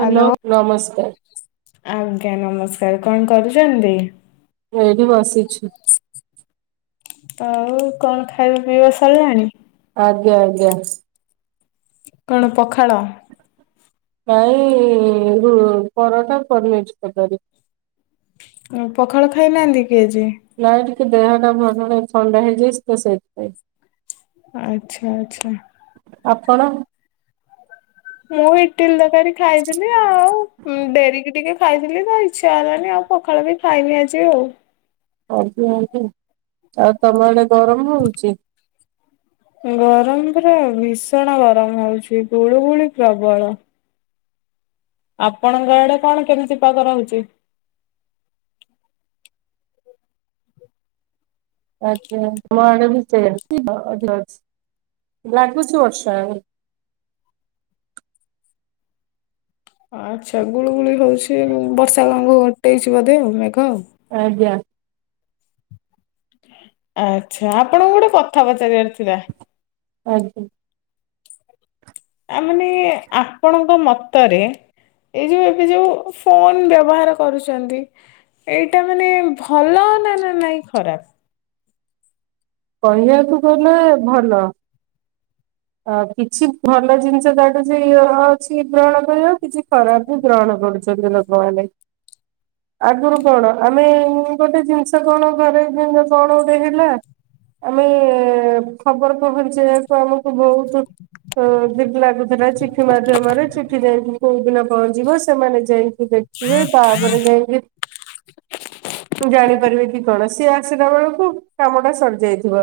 Hello ନମସ୍କାର। ଆଜ୍ଞା ନମସ୍କାର କଣ କରୁଛନ୍ତି? ମୁଁ ଏଇଠି ବସିଛି। ଆଉ କଣ ଖାଇବା ପିଇବା ସରିଲାଣି? ଆଜ୍ଞା ଆଜ୍ଞା। କଣ ପଖାଳ? ନାଇ ରୁ ପରଟା ପନିର୍ ଛରକାରୀ। ଆଉ ପଖାଳ ଖାଇନାହାନ୍ତି କି ଆଜି? ନାଇଁ ଟିକେ ଦେହଟା ଭଲ ନାହିଁ ଥଣ୍ଡା ହେଇଯାଇଛି ତ ସେଇଥିପାଇଁ। ଆଚ୍ଛା ଆଚ୍ଛା। ଆପଣ? ମୁଁ ଇଟିଲି ତରକାରୀ ଖାଇଥିଲି ଆଉ ଡେରିକି ଟିକେ ଖାଇଥିଲି ତ ଇଚ୍ଛା ହେଲାନି ଆଉ ପଖାଳ ବି ଖାଇନି ଆଜି ଆଉ। ଆଜ୍ଞା ଆଜ୍ଞା ଆଉ ତମ ଆଡ଼େ ଗରମ ହଉଚି? ଗରମ ପୁରା ଭୀଷଣ ଗରମ ହଉଛି ଗୁଳୁ ଗୁଳି ପ୍ରବଳ। ଆପଣଙ୍କ ଆଡ଼େ କଣ କେମିତି ପାଗ ରହୁଚି? ଆଜ୍ଞା ଆମ ଆଡ଼େ ବି ସେଇୟା [inaudible] ଅଛି ଲାଗୁଛି ବର୍ଷା ଆଚ୍ଛା ଗୁଳୁ ଗୁଳି ହଉଛି ବର୍ଷା [unintelligible] ଘୋଟେଇଛି ବୋଧେ ମେଘ ଆଉ। ଆଜ୍ଞା। ଆଚ୍ଛା ଆପଣଙ୍କୁ ଗୋଟେ କଥା ପଚାରିବାର ଥିଲା? ଆଜ୍ଞା। ଆ ମାନେ ଆପଣଙ୍କ ମତରେ ଏଇ ଯୋଉ ଏବେ ଯୋଉ ଫୋନ ବ୍ୟବହାର କରୁଛନ୍ତି ଏଇଟା ମାନେ ଭଲ ନା ନା ନାଇଁ ଖରାପ? କହିବାକୁ ଗଲେ ଭଲ ଆ କିଛି ଭଲ ଜିନିଷ ଅଛି [unintelligible] ଗ୍ରହଣ କରିବାକୁ କିଛି ଖରାପ କୁ ଗ୍ରହଣ କରୁଛନ୍ତି ଲୋକ ମାନେ। [inaudible] ଆଗରୁ କଣ ଆମେ ଗୋଟେ ଜିନିଷ କଣ ଘରେ [unintelligible] କଣ ଗୋଟେ ହେଲା ଆମେ ଖବର ପହଞ୍ଚେଇବାକୁ ଆମୁ ବହୁତ [unintelligible] ଲାଗୁଥିଲା ଚିଠି ମାଧ୍ୟମରେ ଏଠି ଯାଇକି କୋଉଦିନ ପହଞ୍ଚିବ ସେମାନେ ଯାଇକି ଦେଖିବେ ତାପରେ ଯାଇକି [inaudible] ଜାଣିପାରିବେ କି କଣ ସିଏ ଆସିଲା ବେଳକୁ କାମ ଟା ସରିଯାଇଥିବ।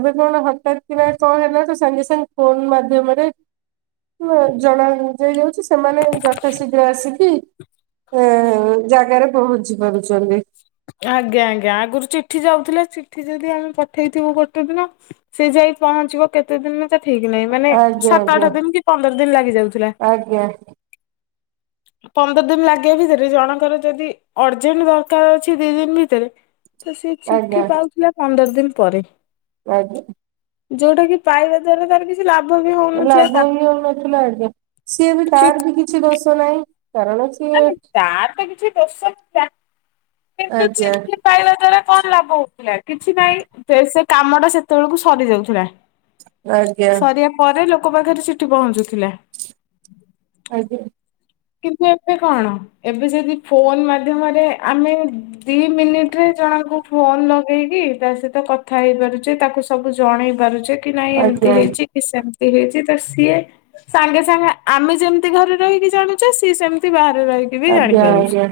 ଏବେ କଣ ହଟାତ୍ କି ନା କଣ ହେଲା ତ ସାଙ୍ଗେ ସାଙ୍ଗେ ଫୋନ୍ ମାଧ୍ୟମରେ ଜଣ ଦିଆ ଯାଉଛି ସେମାନେ ଯଥା ଶୀଘ୍ର ଆସିକି ଏ ଜାଗାରେ ପହଞ୍ଚି ପାରୁଛନ୍ତି। ଆଜ୍ଞା ଆଜ୍ଞା ଆଗରୁ ଚିଠି ଯାଉଥିଲେ ଚିଠି ଯଦି ଆମେ ପଠେଇଥିବୁ ଗୋଟେ ଦିନ ସେ ଯାଇ ପହଞ୍ଚିବ କେତେ ଦିନରେ ତା ଠିକ୍ ନାହିଁ ମାନେ ଆଜ୍ଞା ସାତ ଆଜ୍ଞା। ଆଠ ଦିନ କି ପନ୍ଦର ଦିନ ଲାଗି ଯାଉଥିଲା। ଆଜ୍ଞା ପନ୍ଦର ଦିନ ଲଗିବା ଭିତରେ ଜଣଙ୍କର ଯଦି ଅର୍ଜେଣ୍ଟ ଦରକାର ଅଛି ଦି ଦିନ ଭିତେରେ ତ ସେ ଆଜ୍ଞା ଚିଠି ପାଉଥିଲା ପନ୍ଦର ଦିନ ପରେ ଆଜ୍ଞା। ଯୋଉଟା କି ପାଇବା ଦ୍ଵାରା ତାର କି ଲାଭ ବି ହ ଲାଭ ବି ହୋଉନଥୁଲା ଆଜ୍ଞା ସିଏ ବି ତାର ବି କି କିଛି ଦୋଷ ନାହିଁ କାରଣ ସିଏ ମାନେ ତାର ତ କିଛି ଦୋଷ ନଥିଲା କିନ୍ତୁ ଆଜ୍ଞା ଚିଠି ପାଇବା ଦ୍ଵାରା କଣ ଲାଭ ହୋଉଥୁଲା କିଛି ନାଇଁ ସେ କାମଟା ସେତେବେଳକୁ ସରି ଯାଉଥୁଲା। ଆଜ୍ଞା ସରିବା ପରେ ଲୋକ ପାଖରେ ଚୀଠି ପହଞ୍ଚୁଥୁଲା। ଆଜ୍ଞା। କିନ୍ତୁ ଏବେ କଣ ଏବେ ଯଦି ଫୋନ ମାଧ୍ୟମରେ ଆମେ ଦିଇ ମିନିଟରେ ଜଣଙ୍କୁ ଫୋନ ଲଗେଇକି ତା ସହିତ କଥା ହେଇ ପାରୁଚେ ତାକୁ ସବୁ ଜଣେଇ ପାରୁଚେ କି ନାଇଁ ଏମତି ଆଜ୍ଞା ହେଇଚି ସେମତି ହେଇଚି ତ ସିଏ ସାଙ୍ଗେ ସାଙ୍ଗେ ଆମେ ଯେମିତି ଘରେ ରହିକି ଜାଣୁ ଚେ ସିଏ ସେମତି ବାହାରେ ରହିକି ବି ଆଜ୍ଞା ଜାଣିପାରୁଚି। ଆଜ୍ଞା।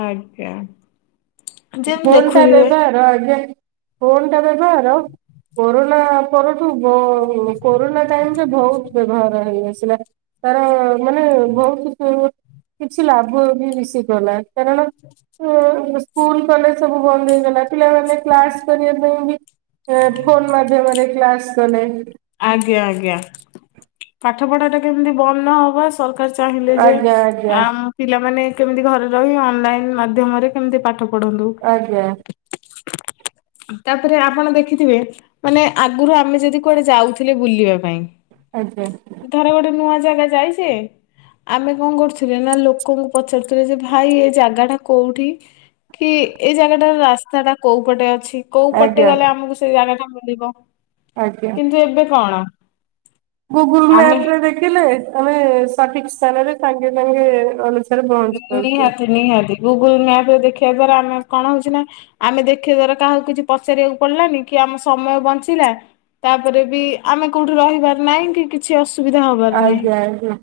ଆଜ୍ଞା। ଯେମିତି ଫୋନଟା ଦେଖୁଥିବେ ବ୍ୟବହାର ଆଜ୍ଞା ଫୋନଟା ବ୍ୟବହାର କୋରୋନା ପରଠୁ ବ କୋରୋନା ଟାଇମରେ ଭୋଉତ ବ୍ୟବହାର ହେଇ ଆସିଲା। ତାର ମାନେ ବୋହୁତ କୁ କିଛି ଲାଭ ବି ମିଶିଗଲା। କାରଣ ମୁଁ ମୁଁସ୍ ସ୍କୁଲ କଲେଜ ସବୁ ବନ୍ଦ ହେଇଗଲା ପିଲାମାନେ କ୍ଲାସ କରିବା ପାଇଁ ବି ଏ ଫୋନ ମା ଧ୍ୟମରେ କ୍ଲାସ କଲେ। ଆଜ୍ଞା ଆଜ୍ଞା ପାଠ ପଢାଟା କେମତି ବନ୍ଦ ନହବା ସରକା କାର ଚାହିଁଲେ ଯେ ଆଜ୍ଞା ଆଜ୍ଞା ଆମ୍ ପିଲାମାନେ କେମିତି ଘରେ ରହି ଅନଲାଇନ ମାଧ୍ୟମରେ କେମତି ପାଠ ପଢନ୍ତୁ। ଆଜ୍ଞା। ତାପରେ ଆପଣ ଦେଖିଥିବେ ମାନେ ଆଗୁରୁ ଆମେ ଯଦି କୁଆଡେ ଯାଉଥୁଲେ ବୁଲିବା ପାଇଁ ଆଜ୍ଞା। ଧର ଗୋଟେ ନୂଆ ଜାଗା ଯାଇଚି ଆମେ କଣ କରୁଥୁଲେ ନା ଲୋକଙ୍କୁ ପଚାରୁଥୁଲେ ଯେ ଭାଇ ଏ ଜାଗାଟା କୋଉଠି? କି ଏଇ ଜାଗାଟାର ରାସ୍ତାଟା କୋଉ ପଟେ ଅଛି କୋଉ ପଟେ ଆଜ୍ଞା ଗଲେ ଆମକୁ ସେଇ ଜାଗାଟା ମିଳିବ। ଆଜ୍ଞା। କିନ୍ତୁ ଏବେ କଣ? ଗୁଗୁଲ ଆମେ ମ୍ୟାପରେ ଦେଖିଲେ ଆମେ ସଠିକ ସ୍ଥାନରେ ସାଙ୍ଗେ ସାଙ୍ଗେ ଅନଇନ୍ ନିହାତି ନିହାତି ଗୁଗୁଲ ମ୍ୟାପରେ ଦେଖିବା ଦ୍ଵାରା ଆମେ କଣ ହୋଉଚି ନା ଆମେ ଦେଖିବା ଦ୍ୱାରା କାହାକୁ କିଛି ପଚାରିବାକୁ ପଡିଲାନି କି ଆମ ସମୟ ବଞ୍ଚିଲା। ତାପରେ ବି ଆମେ କୋଉଠି ରହିବାର ନାହିଁ କି କିଛି ଅସୁବିଧା ହବାର ନାହିଁ। ଆ ହୁଁ।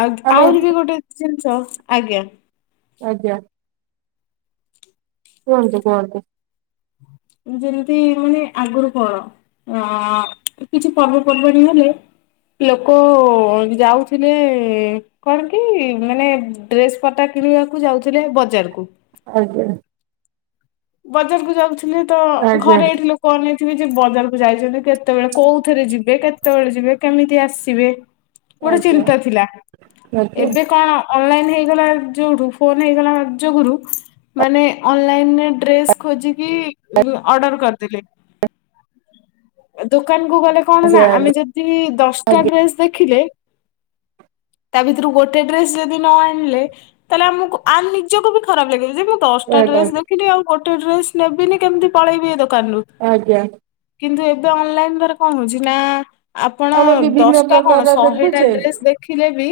ଆଉତ୍ ଆମେ ଆହୁରି ବି ଗୋଟେ ଜିନଷ ଆଜ୍ଞା ଆଜ୍ଞା। କୁହନ୍ତୁ କୁହନ୍ତୁ। ଯେମତି ମାନେ ଆଗୁରୁ କଣ ଅଁ କିଛି ପର୍ବପର୍ବାଣୀ ହେଲେ ଲୋକ ଯାଉଥୁଲେ କଣ କି ମାନେ ଡ୍ରେସ ପଟା କିଣିବାକୁ ଯାଉଥୁଲେ ବଜାରକୁ ଆଜ୍ଞା। ବଜାରକୁ ଯାଉଥୁଲେ ତ ଆଜ୍ଞା ଘରେ ଏଠି ଲୋ କ ଅନେଇଥିବେ ଯେ ବଜାରକୁ ଯାଇଛନ୍ତି କେତେବେଳେ କୋଉଥିରେ ଯିବେ କେତେବେଳେ ଯିବେ କେମିତି ଆସିବେ। ଗୋଟେ ଆଜ୍ଞା ଚିନ୍ତା ଥିଲା ଆଜ୍ଞା ଏବେ କଣ ଅନଲାଇନ ହେଇଗଲା ଯୋଉଠୁ ଫୋନ୍ ହେଇଗଲା ଯୋଗୁରୁୁ ମାନେ ଅନଲାଇନ ରେ ଡ୍ରେସ୍ ଖୋଜିକି ଉଁ ଅର୍ଡ଼ର କରିଦେଲେ। ଦୋକାନକୁ ଗଲେ ଆଜ୍ଞା କଣନା ଆମେ ଯଦି ଦଶଟା ଆଜ୍ଞା ଡ୍ରେସ୍ ଦେଖିଲେ। ତା ଭିତରୁ ଗୋଟେ ଡ୍ରେସ୍ ଯଦି ନଆଣିଲେ ତାହେଲେ ଆମକୁ ଆନ ନିଜକୁବି ଖରାପ୍ ଲାଗିବ ଯେ ଦଶଟା ଆଜ୍ଞା ଡ୍ରେସ୍ ଦେଖିଲି ଆଉ ଗୋଟେ ଡ୍ରେସ୍ ନେବିନି କେମିତି ପଳେଇବି ଏଦୋକାନରୁୁ। ଆଜ୍ଞା। କିନ୍ତୁ ଏବେ ଅନଲାଇନ୍ ଦ୍ଵାରା କଣ ହଉଚି ନା। ଆପଣ ଆମେ ବିଭିନ୍ନ ଦଶଟା କଣ ପ୍ରକାରର ଶହେଟା ଡ୍ରେସ୍ ଦେଖିଲେ ବି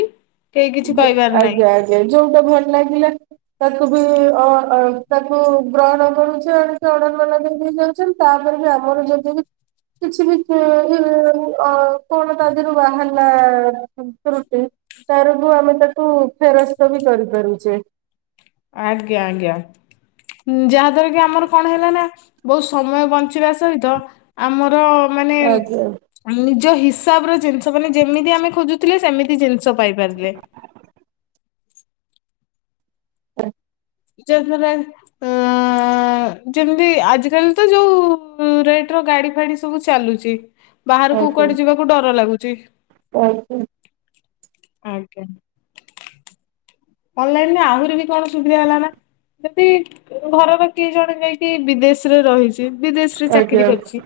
କେହି କିଛି ଯ କହିବାର ନାହିଁ ଆଜ୍ଞା ଆଜ୍ଞା ଯୋଉଟା ଭଲ ଲାଗିଲା ତାକୁ ବି ଅ ତାକୁ ଗ୍ରହଣ କରୁଛେ ଆଣିକ ଅର୍ଡର ବାଲା ଦେଇଦେଇ ଯାଉଛନ୍ତି। ତାପରେବି ଆମର ଯଦିବି କିଛିବି ଇ କଣ ତା ଦେହରୁ ବାହାରଲା ରୁଟି ତାରବୁ ଆମେ ତାକୁ ଫେରସ୍ତବି କରିପାରୁଛେ। ଆଜ୍ଞା ଆଜ୍ଞ। ଉଁ ଯାହା ଦ୍ଵାରାକି ଆମର କଣ ହେଲାନା ବହୁତ୍ ସମୟ ବଞ୍ଚିବା ସହିତ ଆମର ମାନେ ଆଜ୍ଞା ନିଜ ହିସାବରେ ଜିନିଷ ମାନେ ଯେମିତି ଆମେ ଖୋଜୁଥିଲେ ସେମିତି ଜିନିଷ ପାଇପାରିଲେ। [unintelligible] ଯାହା ଦ୍ୱାରା ଅ ଆ ଯେମିତି ଆଜିକାଲିତ ଯୋଉ ରେଟର ଗାଡ଼ି ଫାଡ଼ି ସବୁ ଚାଲୁଚି। ବାହାରକୁ ଆଜ୍ଞା କୁଆଡ଼େ ଯିବାକୁ ଡର ଲାଗୁଚି। [unintelligible] ଆଜ୍ଞା। ଅନଲାଇନରେ ଆହୁରିବି କଣ ସୁବିଧା ହେଲାନା ହେଟି ଘରବା କିଏ ଜଣେ ଯାଇକି ବିଦେଶରେ ରହିଚି ବିଦେଶରେ ଆଜ୍ଞା ଆଜ୍ଞା ଚାକିରୀ କରିଚି।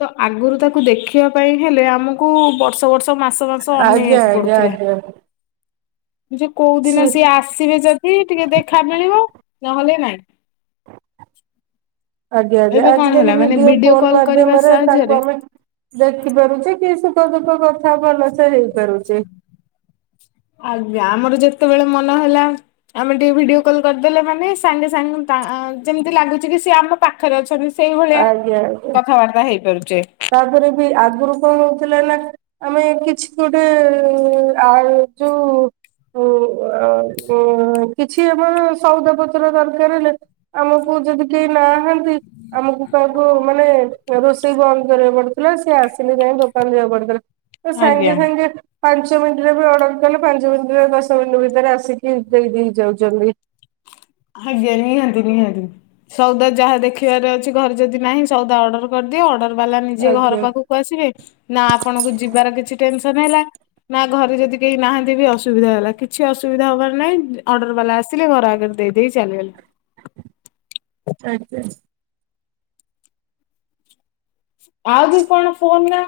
ତ ଆଗରୁ ତାକୁ ଦେଖିବା ପାଇଁ ହେଲେ ଆମକୁ ବର୍ଷ ବର୍ଷ ମାସ ମାସ ଆଜ୍ଞା ଅନେଇବାକୁ ଆଜ୍ଞା ପଡ଼ୁଥିଲା ଆଜ୍ଞା ଇରେ ସି କୋଉଦିନ ସିଏ ଆସିବେ ଯଦି ଟିକେ ଦେଖା ମିଳିବ ନହେଲେ ନାଇଁ। ଆଜ୍ଞା ଏବେ କଣ ହେଲା ଆଜିକାଲି ମାନେ ଭିଡିଓ ଫୋନ୍ କଲ କରିବା ମାଧ୍ୟମରେ ତାଙ୍କୁ ସାହାଯ୍ୟରେ ଆମେ ଦେଖି ପାରୁଚି କି ସୁଖ ଦୁଖ କଥା ଭଲସେ ହେଇପାରୁଚେ। ଆଜ୍ଞା ଆମର ଯେତେବେଳେ ମନ ହେଲା ଆମେ ଟିକେ ଭିଡିଓ କଲ୍ କରିଦେଲେ ମାନେ ସାଙ୍ଗେ ସାଙ୍ଗେ ଯେମିତି ଲାଗୁଚିକି ସେ ଆମ ପାଖରେ ଅଛନ୍ତି ସେଇ ଭଳିଆ କଥାବାର୍ତ୍ତା ହେଇପାରୁଛେ। ତାପରେବି ଆଗରୁ କଣ ହଉଥିଲାନା ଆମେ କିଛି ଗୋଟେ ଆଉ ଯୋଉ ଓ ଉ ଅ କିଛି ଆମର ସଉଦାପତ୍ର ଦରକାର୍ ଲେ ଆମକୁ ଯଦି କେହି ନାହାନ୍ତି ଆମକୁ କାହାକୁ ମାନେ ରୋଷେଇ ବନ୍ଦ କରିବାକୁ ପଡ଼ୁଥିଲା ସେଆସିଲେ ଯାଇ ଦୋକାନ ଯିବାକୁ ପଡ଼ୁଥିଲା ତସାଙ୍ଗେ ଆଜ୍ଞା। ସାଙ୍ଗେ ପାଞ୍ଚ ମିନିଟରେବି ଅର୍ଡର କଲେ ପାଞ୍ଚ ମିନିଟରେ ଦଶ ମିନିଟ୍ ଭିତରେ ଆସିକି ଦେଇଦେଇ ଯାଉଚନ୍ତି। ଆଜ୍ଞା ନିହାତି ନିହାତି ସଉଦା ଯାହା ଦେଖିବାର ଅଛି ଘରେ ଯଦି ନାହିଁ ସଉଦା ଅର୍ଡର କରିଦିଅ ଅର୍ଡର ବାଲା ନିଜେ ଘର ଆଜ୍ଞା ପାଖକୁ ଆସିବେ ନା ଆପଣଙ୍କୁ ଯିବାର କିଛି ଟେନସନ୍ ହେଲା। ନା ଘରେ ଯଦି କେହି ନାହାନ୍ତିବି ଅସୁବିଧା ହେଲା କିଛି ଅସୁବିଧା ହବାର ନାହିଁ ଅର୍ଡର ବାଲା ଆସିଲେ ଘର ଆଗରେ ଦେଇ ଦେଇ ଚାଲିଗଲେ। ଆଜ୍ଞା। ଆଉ ବି କଣ ଫୋନ ନା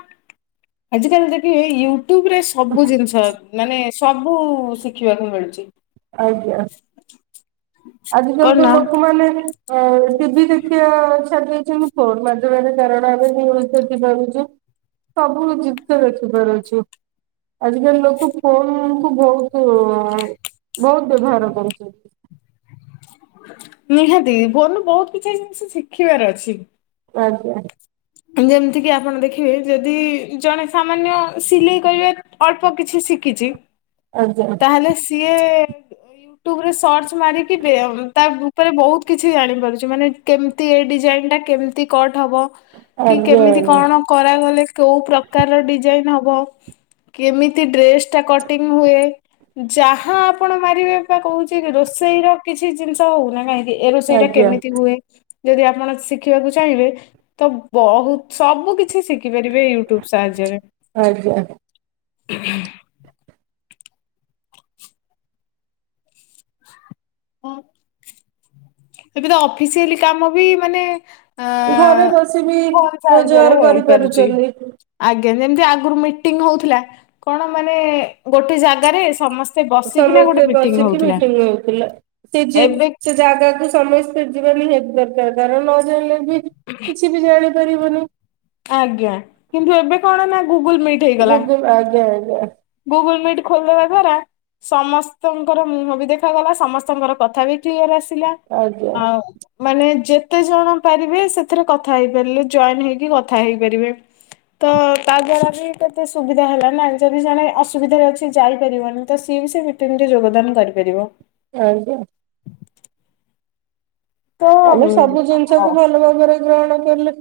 ଆଜିକାଲି ଦେଖି ୟୁ ୟୁଟୁବ ରେ ସବୁ ଜିନିଷ ମାନେ ସବୁ ଶିଖିବାକୁ ମିଳୁଛି। ଆଜ୍ଞା ଆଜିକାଲି କଣ ତ ନା ଲୋକମାନେ ଆ ଟିଭି ଦେଖିବା ଛାଡିଦେଇଛନ୍ତି ଫୋନ୍ ମାଧ୍ୟମରେ କାରଣ ଆମେ ନୂୟୁଜ ଦେଖି ପାରୁଛୁ। ସବୁ ଜିନିଷ ଦେଖିପାରୁଛୁ ଆଜିକାଲି ଲୋକ ଫୋନ କୁ ବହୁତ କୁ ବହୁତ ବ୍ୟବହାର କରୁଛନ୍ତି। ନିହାତି ଫୋନ ରୁ ବହୁତ କିଛି ଜିନିଷ ଶିଖିବାର ଅଛି। ଆଜ୍ଞା। ଯେମିତି କିି ଆପଣ ଦେଖିବେ ଯଦି ଜଣେ ସାମାନ୍ୟ ସିଲେଇ କରିବାକୁ ଅଳ୍ପ କିଛି ଶିଖିଛି ଆଜ୍ଞା ତାହେଲେ ସିଏ ୟୁଟୁବରେ ସର୍ଚ୍ଚ ମାରିକି ବେୟ ତା ଉପରେ ବହୁତ କିଛି ଜାଣିପାରୁଛି ମାନେ କେମିତି ଏ ଡିଜାଇନ ଟା କେମିତି କଟ ହବ କି ଆଜ୍ଞା କେମିତି ଆଜ୍ଞା କଣ କରାଗଲେ କୋଉ ପ୍ରକାର ଡିଜାଇନ ହବ କେମିତି ଡ୍ରେସ ଟା କଟିଙ୍ଗ ହୁଏ। ଯାହା ଆପଣ ମାରିବେ ବା କହୁଛି ରୋଷେଇ ର କିଛି ଜିନିଷ ହଉନା କାହିଁକି ଏ ରୋଷେଇ ଟା ଆଜ୍ଞା କେମିତି ହୁଏ ଯଦି ଆପଣ ଶିଖିବାକୁ ଚାହିଁବେ ତ ବହୁତ ସବୁ କିଛି ଶିଖି ପାରିବେ ୟୁଟୁବୁ ସାହାଯ୍ୟରେ। ଆଜ୍ଞା [unintelligible] ହଁ। ଏବେ ତ ଅଫିସିଆଲି କାମ ବି ମାନେ ଅ ଘରେ ବସି ବି ଫୋନ ସାହାଯ୍ୟରେ ରୋଜଗାର ହେଇପାରୁଛି କରିପାରୁଛନ୍ତି। ଆଜ୍ଞା ଯେମିତି ଆଗରୁ ମିଟିଂ ହଉଥିଲା କଣ ମାନେ ଗୋଟେ ଜାଗାରେ ସମସ୍ତେ ବସିକିନା ସମସ୍ତେ ଗୋଟେ ମିଟିଂ ବସିକି ହଉଥିଲା ହଉଥିଲା ସେ ଯେ ଏବେ ସେ ଜାଗାକୁ ସମସ୍ତେ ଯିବା ନିହାତି ଦରକାର କାରଣ ନ ଜାଲେ ବି କିଛି ବି ଜାଣିପାରିବନି। ଆଜ୍ଞା କିନ୍ତୁ ଏବେ କଣ ନା ଗୁଗୁଲ ମିଟ୍। [inaudible] ଆଜ୍ଞା ଆଜ୍ଞା। ଗୁଗୁଳି ମିଟ ଖୋଲିଦେବା ଦ୍ୱାରା। ସମସ୍ତଙ୍କର ମୁହଁ ବି ଦେଖାଗଲା ସମସ୍ତଙ୍କର କଥା ବି କ୍ଲିୟର ଆସିଲା। ଆଜ୍ଞା ଆଉ ମାନେ ଯେତେ ଜଣ ପାରିବେ ସେଥିରେ କଥା ହେଇପାରିଲେ ଜଏନ ହେଇକି କଥା ହେଇପାରିବେ। ତ ତା ଦ୍ଵାରା ବି କେତେ ସୁବିଧା ହେଲା ନାହିଁ ଯଦି ଜଣେ ଅସୁବିଧାରେ ଅଛି ଯାଇପାରିବନି ତ ସିଏ ବି ସେ ମିଟିଙ୍ଗିରେ ଯୋଗଦାନ କରିପାରିବ। ଆଜ୍ଞା। ତ ଆମେ ସବୁ ଜିନିଷ ଅ କୁ ଭଲ ଭାବରେ ଗ୍ରହଣ କଲେ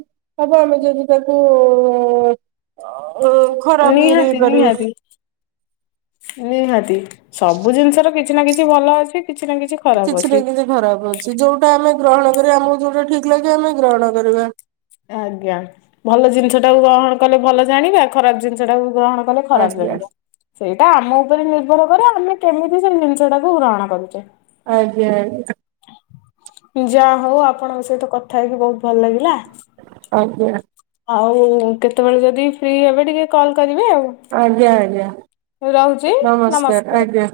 ହବ ଆମେ ଯଦି ତାକୁ ଖରା ପିରି ନିହାତି କରି ନିହାତି ନିହାତି ସବୁ ଜିନିଷର କିଛି ନା କିଛି ଭଲ ଅଛି। କିଛି ନା ଖରାପ କିଛି ନା ଅଛି। କିଛି ଖରାପ ଅଛି ଯୋଉଟା ଆମେ ଗ୍ରହଣ କରିବା ଆମକୁ ଯୋଉଟା ଠିକ ଲାଗେ ଆମେ ଗ୍ରହଣ କରିବା। ଆଜ୍ଞା ଭଲ ଜିନିଷ ଟାକୁ ଗ୍ରହଣ କଲେ ଭଲ ଜାଣିବା ଖରାପ ଜିନିଷ ଟାକୁ ଗ୍ରହଣ ଖରାପ ଆଜ୍ଞା ଜାନିବ। ସେଇଟା ଆମ ଉପରେ ନିର୍ଭର କରେ ଆମେ କେମିତି ସେ ଜିନିଷଟାକୁ ଗ୍ରହଣ କରୁଛେ। ଆଜ୍ଞା। ଯା ହଉ ଆପଣଙ୍କ ସହିତ କଥା ହେଇକି ବହୁତ ଭଲ ଲାଗିଲା। ଆଜ୍ଞା। ଆଉ କେତେବେଳେ ଯଦି ଫ୍ରି ହେବେ, ଟିକେ କଲ୍ କରିବେ ଆଉ। ଆଜ୍ଞା ଆଜ୍ଞା ନମସ୍କାର ଆଜ୍ଞା।